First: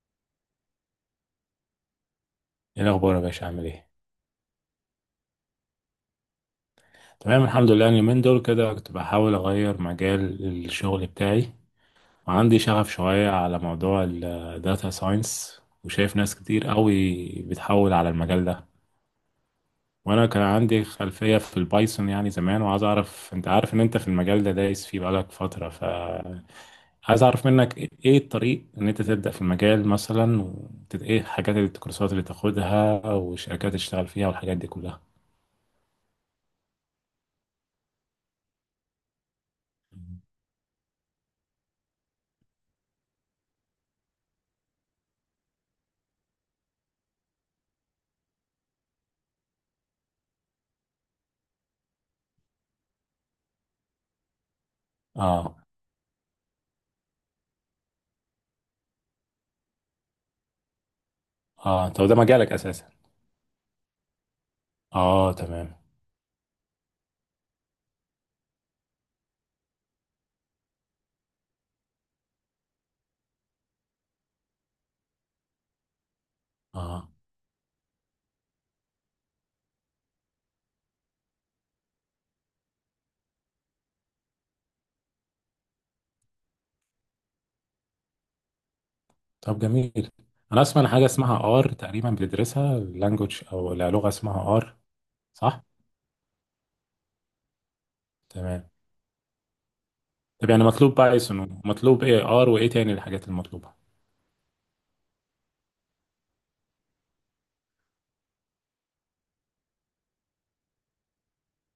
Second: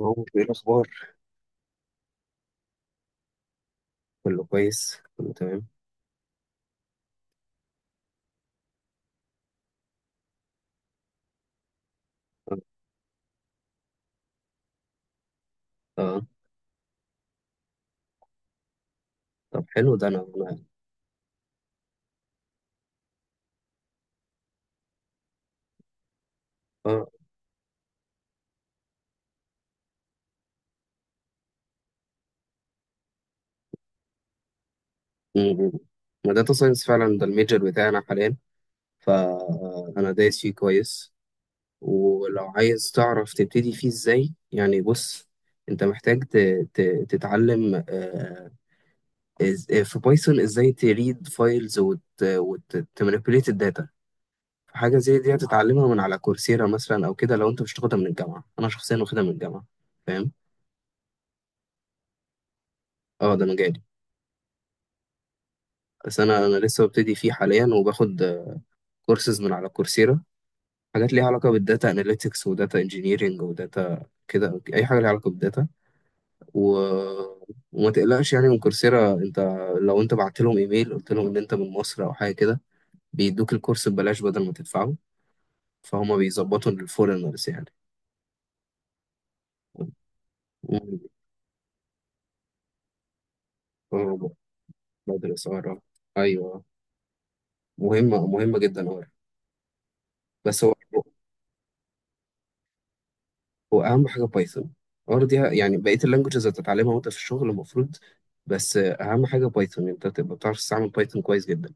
هو ايه الاخبار؟ ايه الاخبار يا باشا؟ عامل ايه؟ كله كويس، كله تمام. تمام، الحمد لله. أنا اليومين دول كده كنت بحاول اغير مجال الشغل بتاعي، اه. وعندي شغف شويه على موضوع الداتا ساينس، وشايف آه. ناس كتير قوي بتحول على المجال ده. طب، حلو ده. انا وانا كان انا عندي خلفيه في البايثون يعني زمان، وعايز اعرف، انت عارف ان انت في المجال ده دايس فيه بقالك فتره، اه. عايز اعرف منك إيه الطريق ان انت تبدا في المجال مثلا، ايه الحاجات الكورسات اللي تاخدها والشركات اللي تشتغل فيها والحاجات دي كلها. م- م. داتا ساينس فعلا ده الميجر بتاعنا حاليا، فانا دايس فيه كويس. ولو عايز تعرف تبتدي فيه ازاي، يعني بص، انت محتاج تتعلم في بايثون ازاي تريد فايلز وتمانيبيوليت الداتا. حاجة زي دي اه. هتتعلمها من على كورسيرا مثلا، او كده لو انت مش تاخدها من الجامعة. انا شخصيا واخدها من الجامعة، فاهم. اه. طب ده مجالك اساسا؟ اه، ده مجالي. اه، تمام. بس انا لسه ببتدي فيه حاليا، وباخد كورسز من على كورسيرا، حاجات ليها علاقه بالداتا اناليتكس وداتا انجينيرنج وداتا، كده اي حاجه ليها علاقه بالداتا. و... اه، وما تقلقش يعني من كورسيرا، انت لو انت بعت لهم ايميل قلت لهم ان انت من مصر او حاجه كده بيدوك الكورس ببلاش بدل ما تدفعه. فهم بيظبطوا للفورنرز يعني. طب جميل. انا اسمع عن حاجه اسمها ار تقريبا، بتدرسها لانجوج، او لا، لغه و- اسمها ار، بدرس، صح؟ اه. ايوه، مهمه مهمه تمام. جدا، اه. طب بس يعني هو مطلوب بايثون، ومطلوب ايه؟ ار وايه تاني الحاجات المطلوبه؟ واهم حاجه بايثون، دي يعني بقيه اللانجوجز هتتعلمها وانت في الشغل المفروض. بس اهم حاجه بايثون، انت تبقى بتعرف تستعمل بايثون كويس جدا.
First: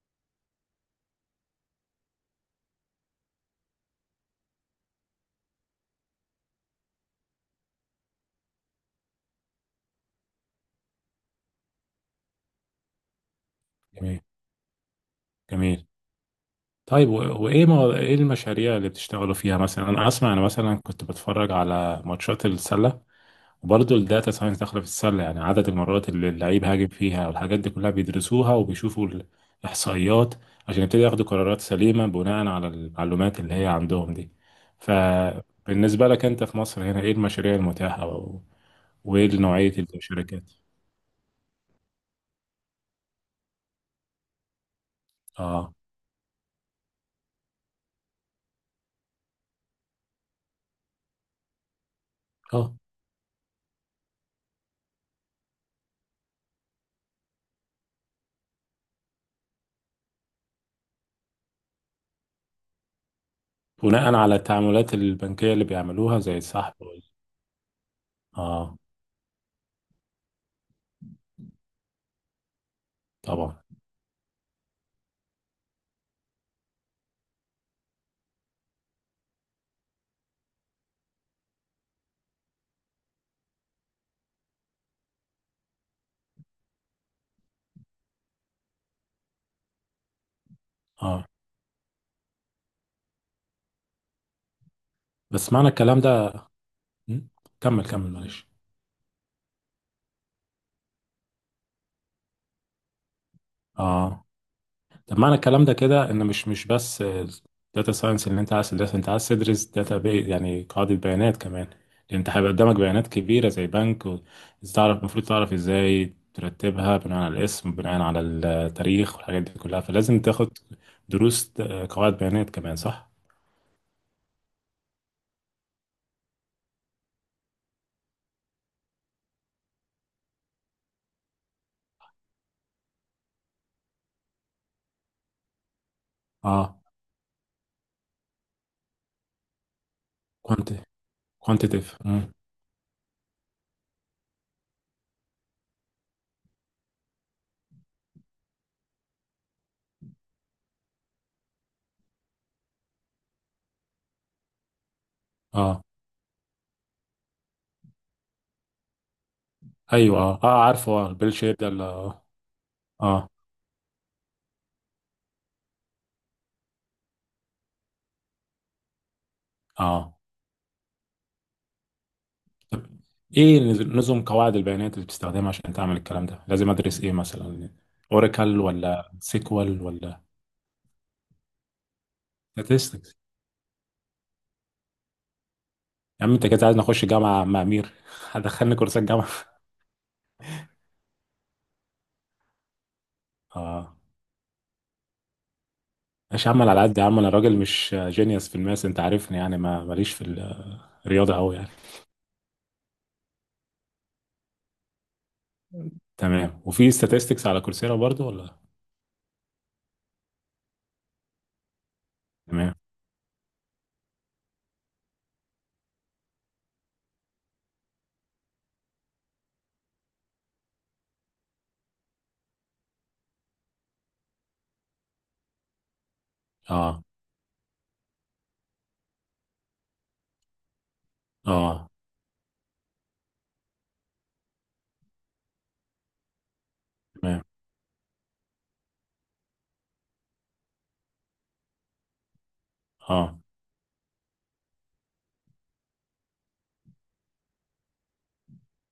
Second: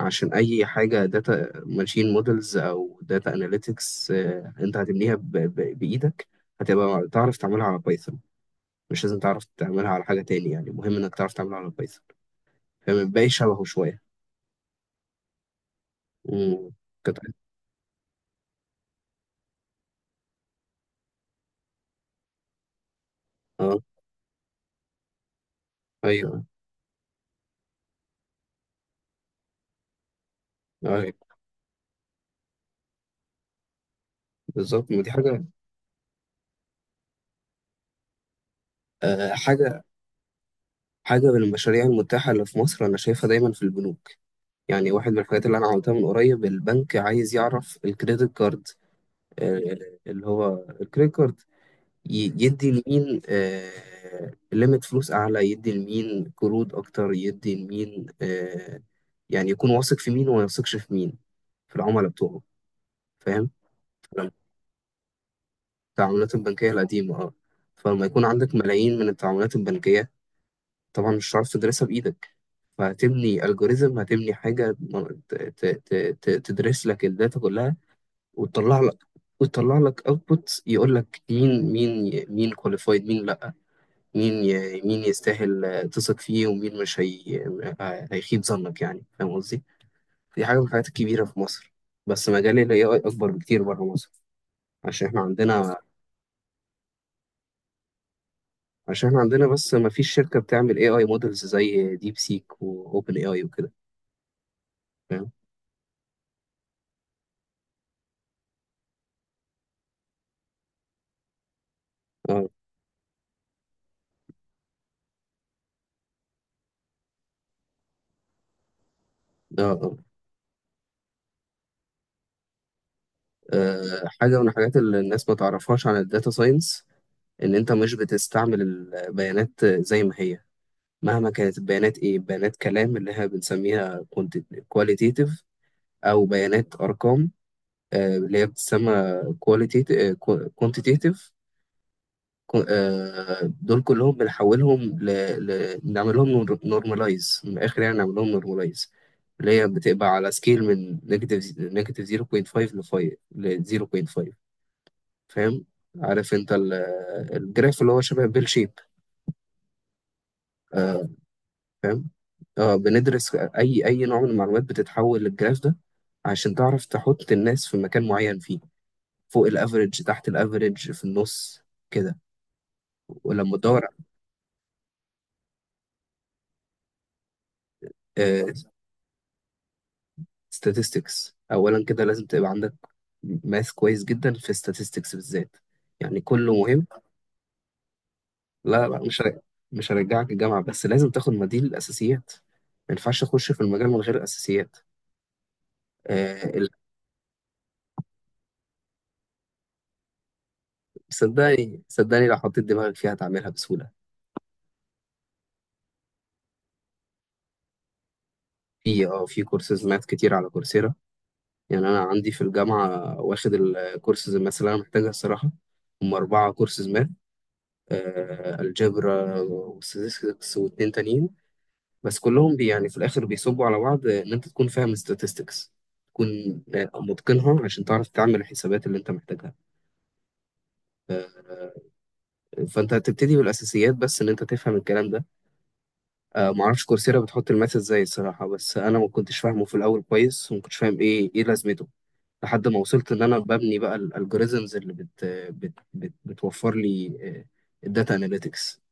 عشان اي حاجه داتا ماشين مودلز او داتا اناليتكس انت هتبنيها بايدك، هتبقى تعرف تعملها على بايثون. مش لازم تعرف تعملها على حاجه تاني، يعني مهم انك تعرف تعملها على بايثون، فما بقاش شبهه شويه. جميل. جميل. امم طيب كنت، وايه ايه المشاريع اللي بتشتغلوا فيها مثلا؟ انا اسمع، انا مثلا كنت بتفرج على ماتشات السله، اه. وبرضه الداتا ساينس داخله في السله، يعني عدد المرات اللي ايوه. اللعيب هاجم فيها والحاجات دي كلها بيدرسوها وبيشوفوا الاحصائيات عشان يبتدي ياخدوا ايوه، قرارات سليمه بناء على المعلومات اللي هي عندهم دي. بالظبط، ما دي حاجه. فبالنسبه لك انت في مصر هنا، ايه المشاريع المتاحه وايه آه، نوعيه حاجه الشركات؟ حاجه من المشاريع المتاحه اللي في مصر انا شايفها دايما في البنوك. يعني واحد من الحاجات اللي انا اه. عملتها من قريب، البنك عايز يعرف الكريدت كارد، آه، اللي هو الكريدت كارد يدي اه. لمين ليميت فلوس اعلى، يدي لمين قروض اكتر، يدي لمين، يعني يكون واثق في مين وما يثقش في مين في العملاء بتوعه، فاهم. بناء على التعاملات البنكيه اللي بيعملوها التعاملات زي البنكية السحب القديمة، اه. فلما يكون عندك اه، ملايين من التعاملات البنكية طبعا مش هتعرف تدرسها بإيدك، فهتبني طبعا. الجوريزم، هتبني حاجة تدرس لك الداتا كلها وتطلع لك، وتطلع لك اوتبوت يقول لك مين كواليفايد، مين لا، مين يستاهل تثق فيه، ومين مش هي... آه، هيخيب ظنك. يعني فاهم قصدي؟ دي حاجه من الحاجات الكبيره اه، في مصر. بس مجال ال AI اكبر بكتير بره مصر، عشان احنا بس معنى عندنا، الكلام ده... م? كمل، كمل، معلش. بس ما فيش شركه بتعمل AI مودلز زي ديب سيك واوبن اي اي وكده، اه، طب فاهم؟ معنى الكلام ده كده ان مش بس داتا ساينس اللي انت عايز تدرس انت عايز تدرس داتا بي، يعني قاعدة بيانات كمان، لان انت اه، هيبقى قدامك بيانات كبيرة زي بنك المفروض تعرف ازاي ترتبها بناء على الاسم، بناء على التاريخ، والحاجات دي اه، كلها، اه. فلازم تاخد دروس قواعد بيانات كمان، صح؟ حاجه من الحاجات اللي الناس ما تعرفهاش عن الداتا ساينس، ان انت مش بتستعمل البيانات زي ما هي. مهما كانت البيانات، ايه، بيانات كلام اللي احنا بنسميها كواليتيتيف، او بيانات اه. ارقام اللي هي بتسمى كواليتيتيف، كوانت كوانتيتيف. كوانتيتيف. دول كلهم بنحولهم نعمل لهم نورماليز، من الاخر يعني نعمل لهم نورماليز، اللي هي بتبقى على سكيل من نيجاتيف 0.5 ل 5 ل 0.5، فاهم. اه، عارف انت الجراف اللي هو شبه بيل شيب، ايوه، اه، اه، عارفه، اه، البيل شيب ده فاهم. اه، اه، بندرس اي نوع من المعلومات بتتحول للجراف ده، عشان تعرف تحط الناس في مكان معين فيه، فوق الافريج، اه. تحت الافريج، في النص كده. طب ولما ايه تدور نظم قواعد البيانات اللي بتستخدمها عشان تعمل الكلام ده؟ لازم ادرس ايه مثلا؟ آه، اوراكل، ولا سيكوال، ولا statistics اولا كده لازم تبقى عندك، statistics؟ ماث كويس جدا في statistics بالذات، يعني يا عم انت كله كده عايز مهم. نخش جامعه مع امير هدخلني لا لا، كورسات جامعه مش هرجعك الجامعة، بس لازم تاخد مديل الاساسيات، ما ينفعش تخش في المجال اه، من غير اساسيات. ماشي يا آه، عم. ال- أنا على قد يا عم، انا راجل مش جينيوس في الماس، انت عارفني يعني، ما ماليش في الرياضه قوي يعني. صدقني صدقني، لو حطيت دماغك فيها هتعملها بسهولة. تمام. وفي statistics على كورسيرا برضو ولا؟ في، اه، في كورسز ماث كتير على كورسيرا. يعني انا عندي في تمام. الجامعه واخد الكورسز الماث اللي انا محتاجها الصراحه، هم اربعه كورسز ماث. آه، الجبر وستاتستكس واتنين تانيين. بس كلهم بي يعني في الاخر بيصبوا على بعض، ان انت تكون فاهم statistics، تكون اه. متقنها، عشان تعرف تعمل الحسابات اللي انت محتاجها. آه، اه. فانت هتبتدي بالاساسيات بس ان انت تفهم الكلام ده. معرفش كورسيرا تمام. بتحط الماث ازاي الصراحه، بس انا ما كنتش فاهمه في الاول كويس، وما كنتش فاهم ايه لازمته، لحد ما وصلت ان انا اه. ببني بقى الالجوريزمز اللي بت بت بت بتوفر لي الداتا اناليتكس.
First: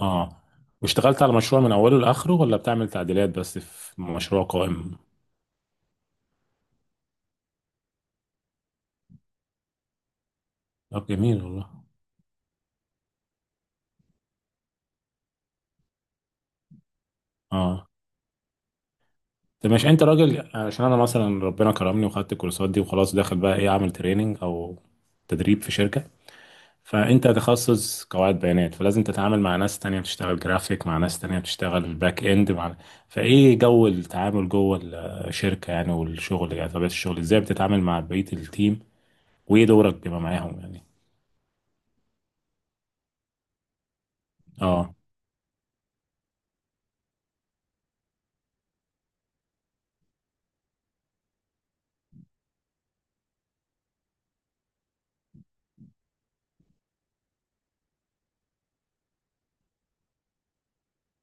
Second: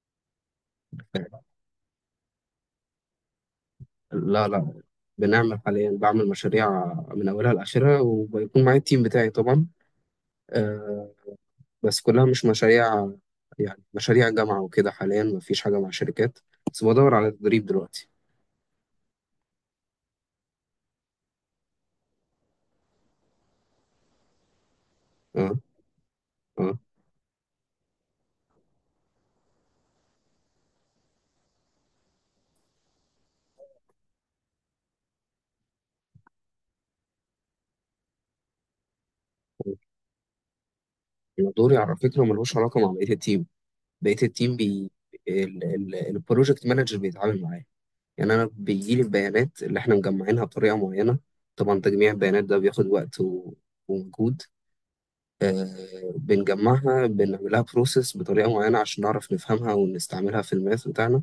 اه. واشتغلت على مشروع من اوله لاخره، ولا بتعمل تعديلات بس في مشروع لا لا، قائم؟ بنعمل حاليا، بعمل مشاريع من اولها لاخرها، وبيكون معايا التيم بتاعي طبعا. طب آه، جميل والله. بس كلها مش مشاريع، يعني مشاريع جامعه وكده، حاليا مفيش حاجه مع شركات، بس بدور على تدريب اه، دلوقتي. طب مش انت راجل؟ عشان انا مثلا، ربنا كرمني وخدت الكورسات دي وخلاص، داخل بقى، ايه؟ اعمل تريننج او اه، تدريب في شركة، اه. فانت تخصص قواعد بيانات فلازم تتعامل مع ناس تانية بتشتغل جرافيك، مع ناس تانية بتشتغل باك اند، مع... فايه جو التعامل جوه الشركة يعني، والشغل يعني، طبيعة الشغل، ازاي بتتعامل مع بقية التيم؟ وايه دورك بما معاهم يعني؟ أنا دوري على فكره ملوش علاقه مع بقيه التيم، بقيه التيم بي، اه. البروجكت مانجر بيتعامل معايا. يعني انا بيجي لي البيانات اللي احنا مجمعينها بطريقه معينه، طبعا تجميع البيانات ده بياخد وقت ومجهود. آه، بنجمعها، بنعملها بروسيس بطريقه معينه عشان نعرف نفهمها ونستعملها في الماث بتاعنا.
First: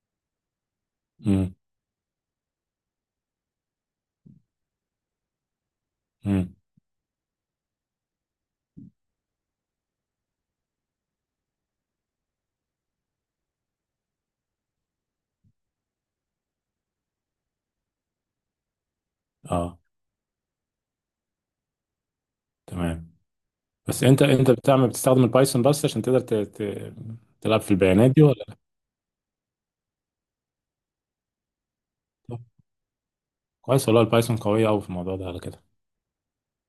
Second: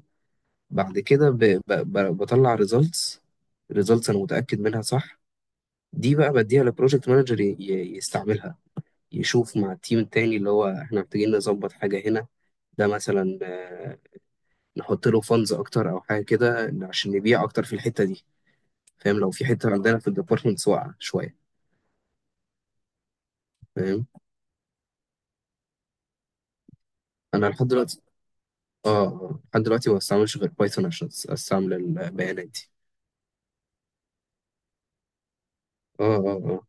بعد كده امم بطلع ريزلتس، ريزلتس انا متاكد منها صح، دي بقى امم بديها للبروجكت مانجر يستعملها، يشوف مع التيم التاني اللي هو احنا محتاجين نظبط حاجه هنا، ده مثلا نحط له فانز اكتر او حاجه كده عشان نبيع اكتر في الحته دي، فاهم، لو في حته اه. عندنا في الديبارتمنتس واقعه شويه، تمام. بس فاهم. انت بتستخدم البايثون بس عشان تقدر انا تلعب لحد في دلوقتي، البيانات دي ولا؟ اه، آه، آه. لحد دلوقتي ما بستعملش غير بايثون عشان استعمل البيانات دي. كويس والله، البايثون قوية أوي في الموضوع ده على كده. اه اه اه.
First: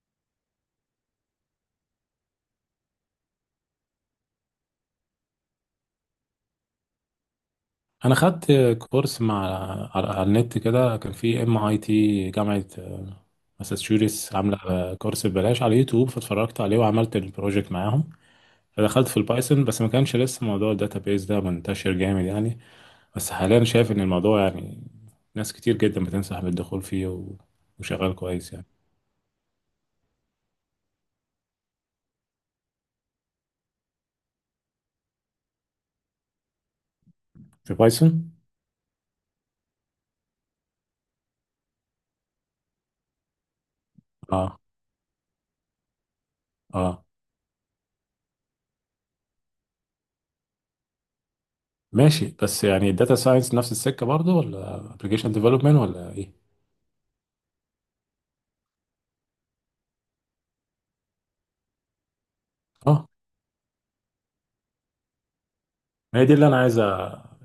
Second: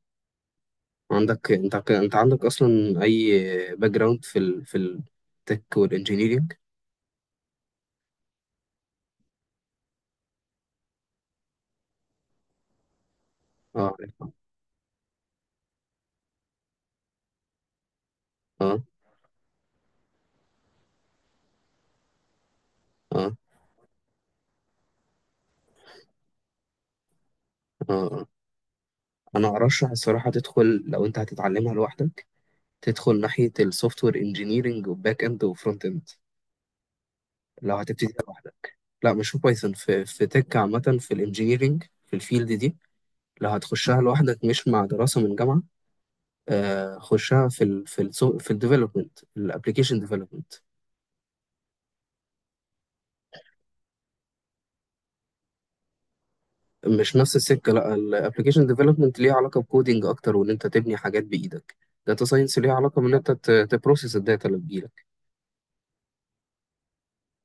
عندك انت انت عندك اصلا اي باك جراوند في في التك والانجينيرينج. أنا خدت كورس مع على النت كده، كان في ام اي تي، جامعة اه، عارفها. ماساتشوستس، عاملة كورس ببلاش على يوتيوب، فاتفرجت عليه وعملت البروجكت معاهم. اه فدخلت في البايثون بس ما كانش لسه موضوع الداتابيز ده منتشر جامد يعني. اه بس حاليا شايف إن الموضوع يعني، ناس كتير جدا بتنصح بالدخول فيه اه. وشغال آه. كويس يعني. انا ارشح الصراحه تدخل، لو انت هتتعلمها لوحدك تدخل ناحيه السوفت وير انجينيرنج وباك اند وفرونت اند. في لو هتبتدي بايثون. لوحدك، لا مش في بايثون، في، في تك عامه، في الانجينيرنج، في الفيلد دي، لو هتخشها لوحدك اه. مش مع دراسة من جامعة، اه، خشها في ال في ال في الديفلوبمنت، الابلكيشن ديفلوبمنت. ماشي. بس يعني الداتا ساينس نفس السكة برضه، ولا ابلكيشن ديفلوبمنت، ولا ايه؟ مش نفس السكة، لا الابلكيشن ديفلوبمنت ليه علاقة بكودينج اكتر، وان انت تبني حاجات بايدك. داتا ساينس ليه علاقة اه. بان انت تبروسيس الداتا اللي بتجيلك. هي دي اللي انا عايز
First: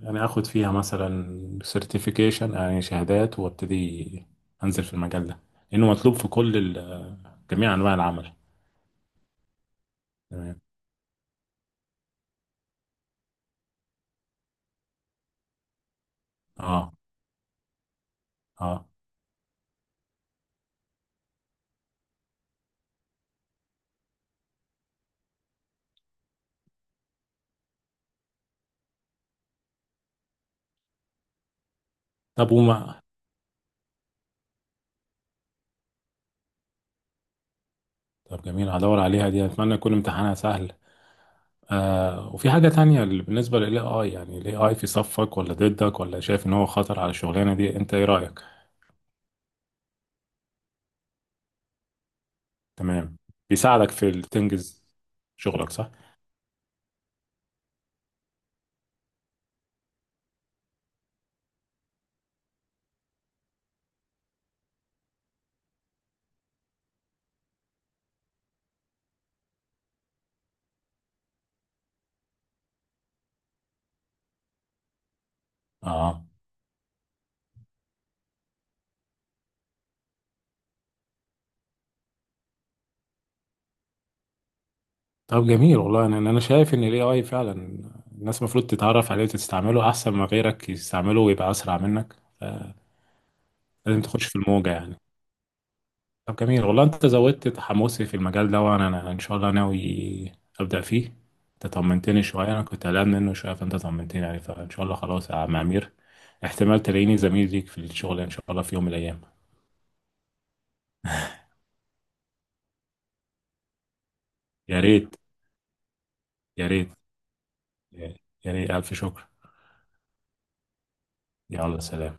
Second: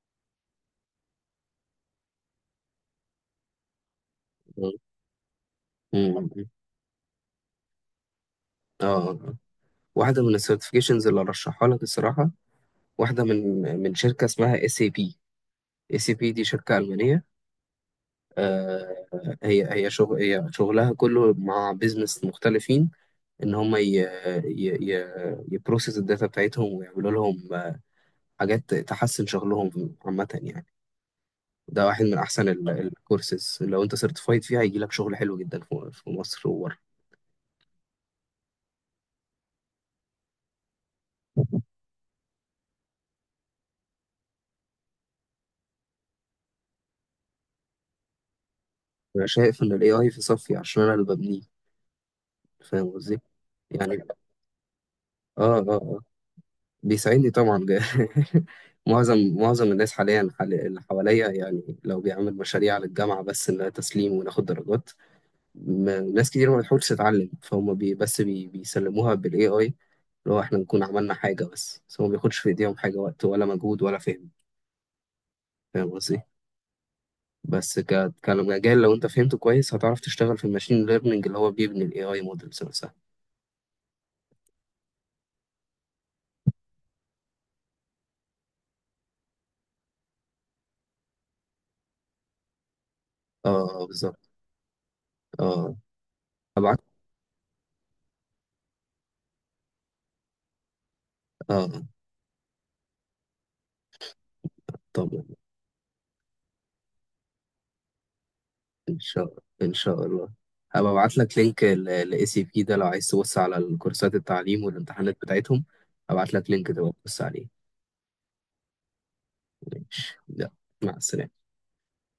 يعني اخد فيها مثلا سيرتيفيكيشن، يعني شهادات، وابتدي انزل في المجال ده لانه مطلوب في مم. كل جميع انواع العمل. اه، آه. واحدة من تمام. السيرتيفيكيشنز اللي ارشحها لك الصراحة، واحدة من شركة اسمها اس اي بي. اس اي بي دي شركة اه. ألمانية، اه، آه. هي شغلها كله مع بيزنس مختلفين، ان هم ي... ي... يبروسس الداتا بتاعتهم ويعملوا لهم حاجات تحسن شغلهم عامة يعني. ده واحد من احسن طب الكورسز، لو انت سيرتيفايد فيها هيجي لك شغل حلو جدا في، في مصر وبره. طب جميل، هدور عليها دي، اتمنى يكون امتحانها سهل. وفي حاجة تانية، اللي بالنسبة للاي اي يعني، الاي اي في صفك ولا ضدك؟ ولا شايف ان هو خطر على الشغلانة دي؟ انت ايه رأيك؟ انا شايف ان الاي اي في صفي، عشان انا اللي ببنيه، فاهم تمام، قصدي. بيساعدك يعني في تنجز اه اه، شغلك، صح؟ آه. بيساعدني طبعا. معظم الناس حاليا، اللي حواليا، يعني لو بيعمل مشاريع للجامعة بس انها تسليم وناخد درجات، ما ناس كتير ما بتحاولش تتعلم، فهم بي بس بي بيسلموها بالاي اي، اللي هو احنا نكون عملنا حاجه، بس هو ما بياخدش في ايديهم حاجه، وقت ولا مجهود ولا فهم، فاهم قصدي. اه، بس كمجال، لو انت فهمته كويس هتعرف تشتغل في الماشين ليرنينج اللي هو بيبني الاي اي مودلز نفسها. طب جميل والله، انا شايف ان الاي اي فعلا الناس المفروض تتعرف عليه وتستعمله احسن ما غيرك يستعمله ويبقى اسرع منك. اه، لازم تخش بالظبط. في الموجة يعني. اه. طب جميل ابعت، والله، انت زودت تحمسي في المجال ده، وانا ان شاء الله ناوي ابدا فيه. انت اه. طمنتني شوية، انا كنت قلقان منه شوية، فانت طمنتني يعني، فان شاء الله طبعا، خلاص يا عم امير، احتمال تلاقيني زميل ليك في الشغل ان شاء الله في يوم من ان الايام. شاء الله ان شاء الله. هبقى ابعت لك لينك الاي سي بي ده، لو عايز تبص على الكورسات التعليم يا ريت. والامتحانات بتاعتهم. ابعت لك لينك يا ريت. تبقى تبص عليه. يا ريت، الف شكر. ماشي، مع السلامه. يلا، سلام.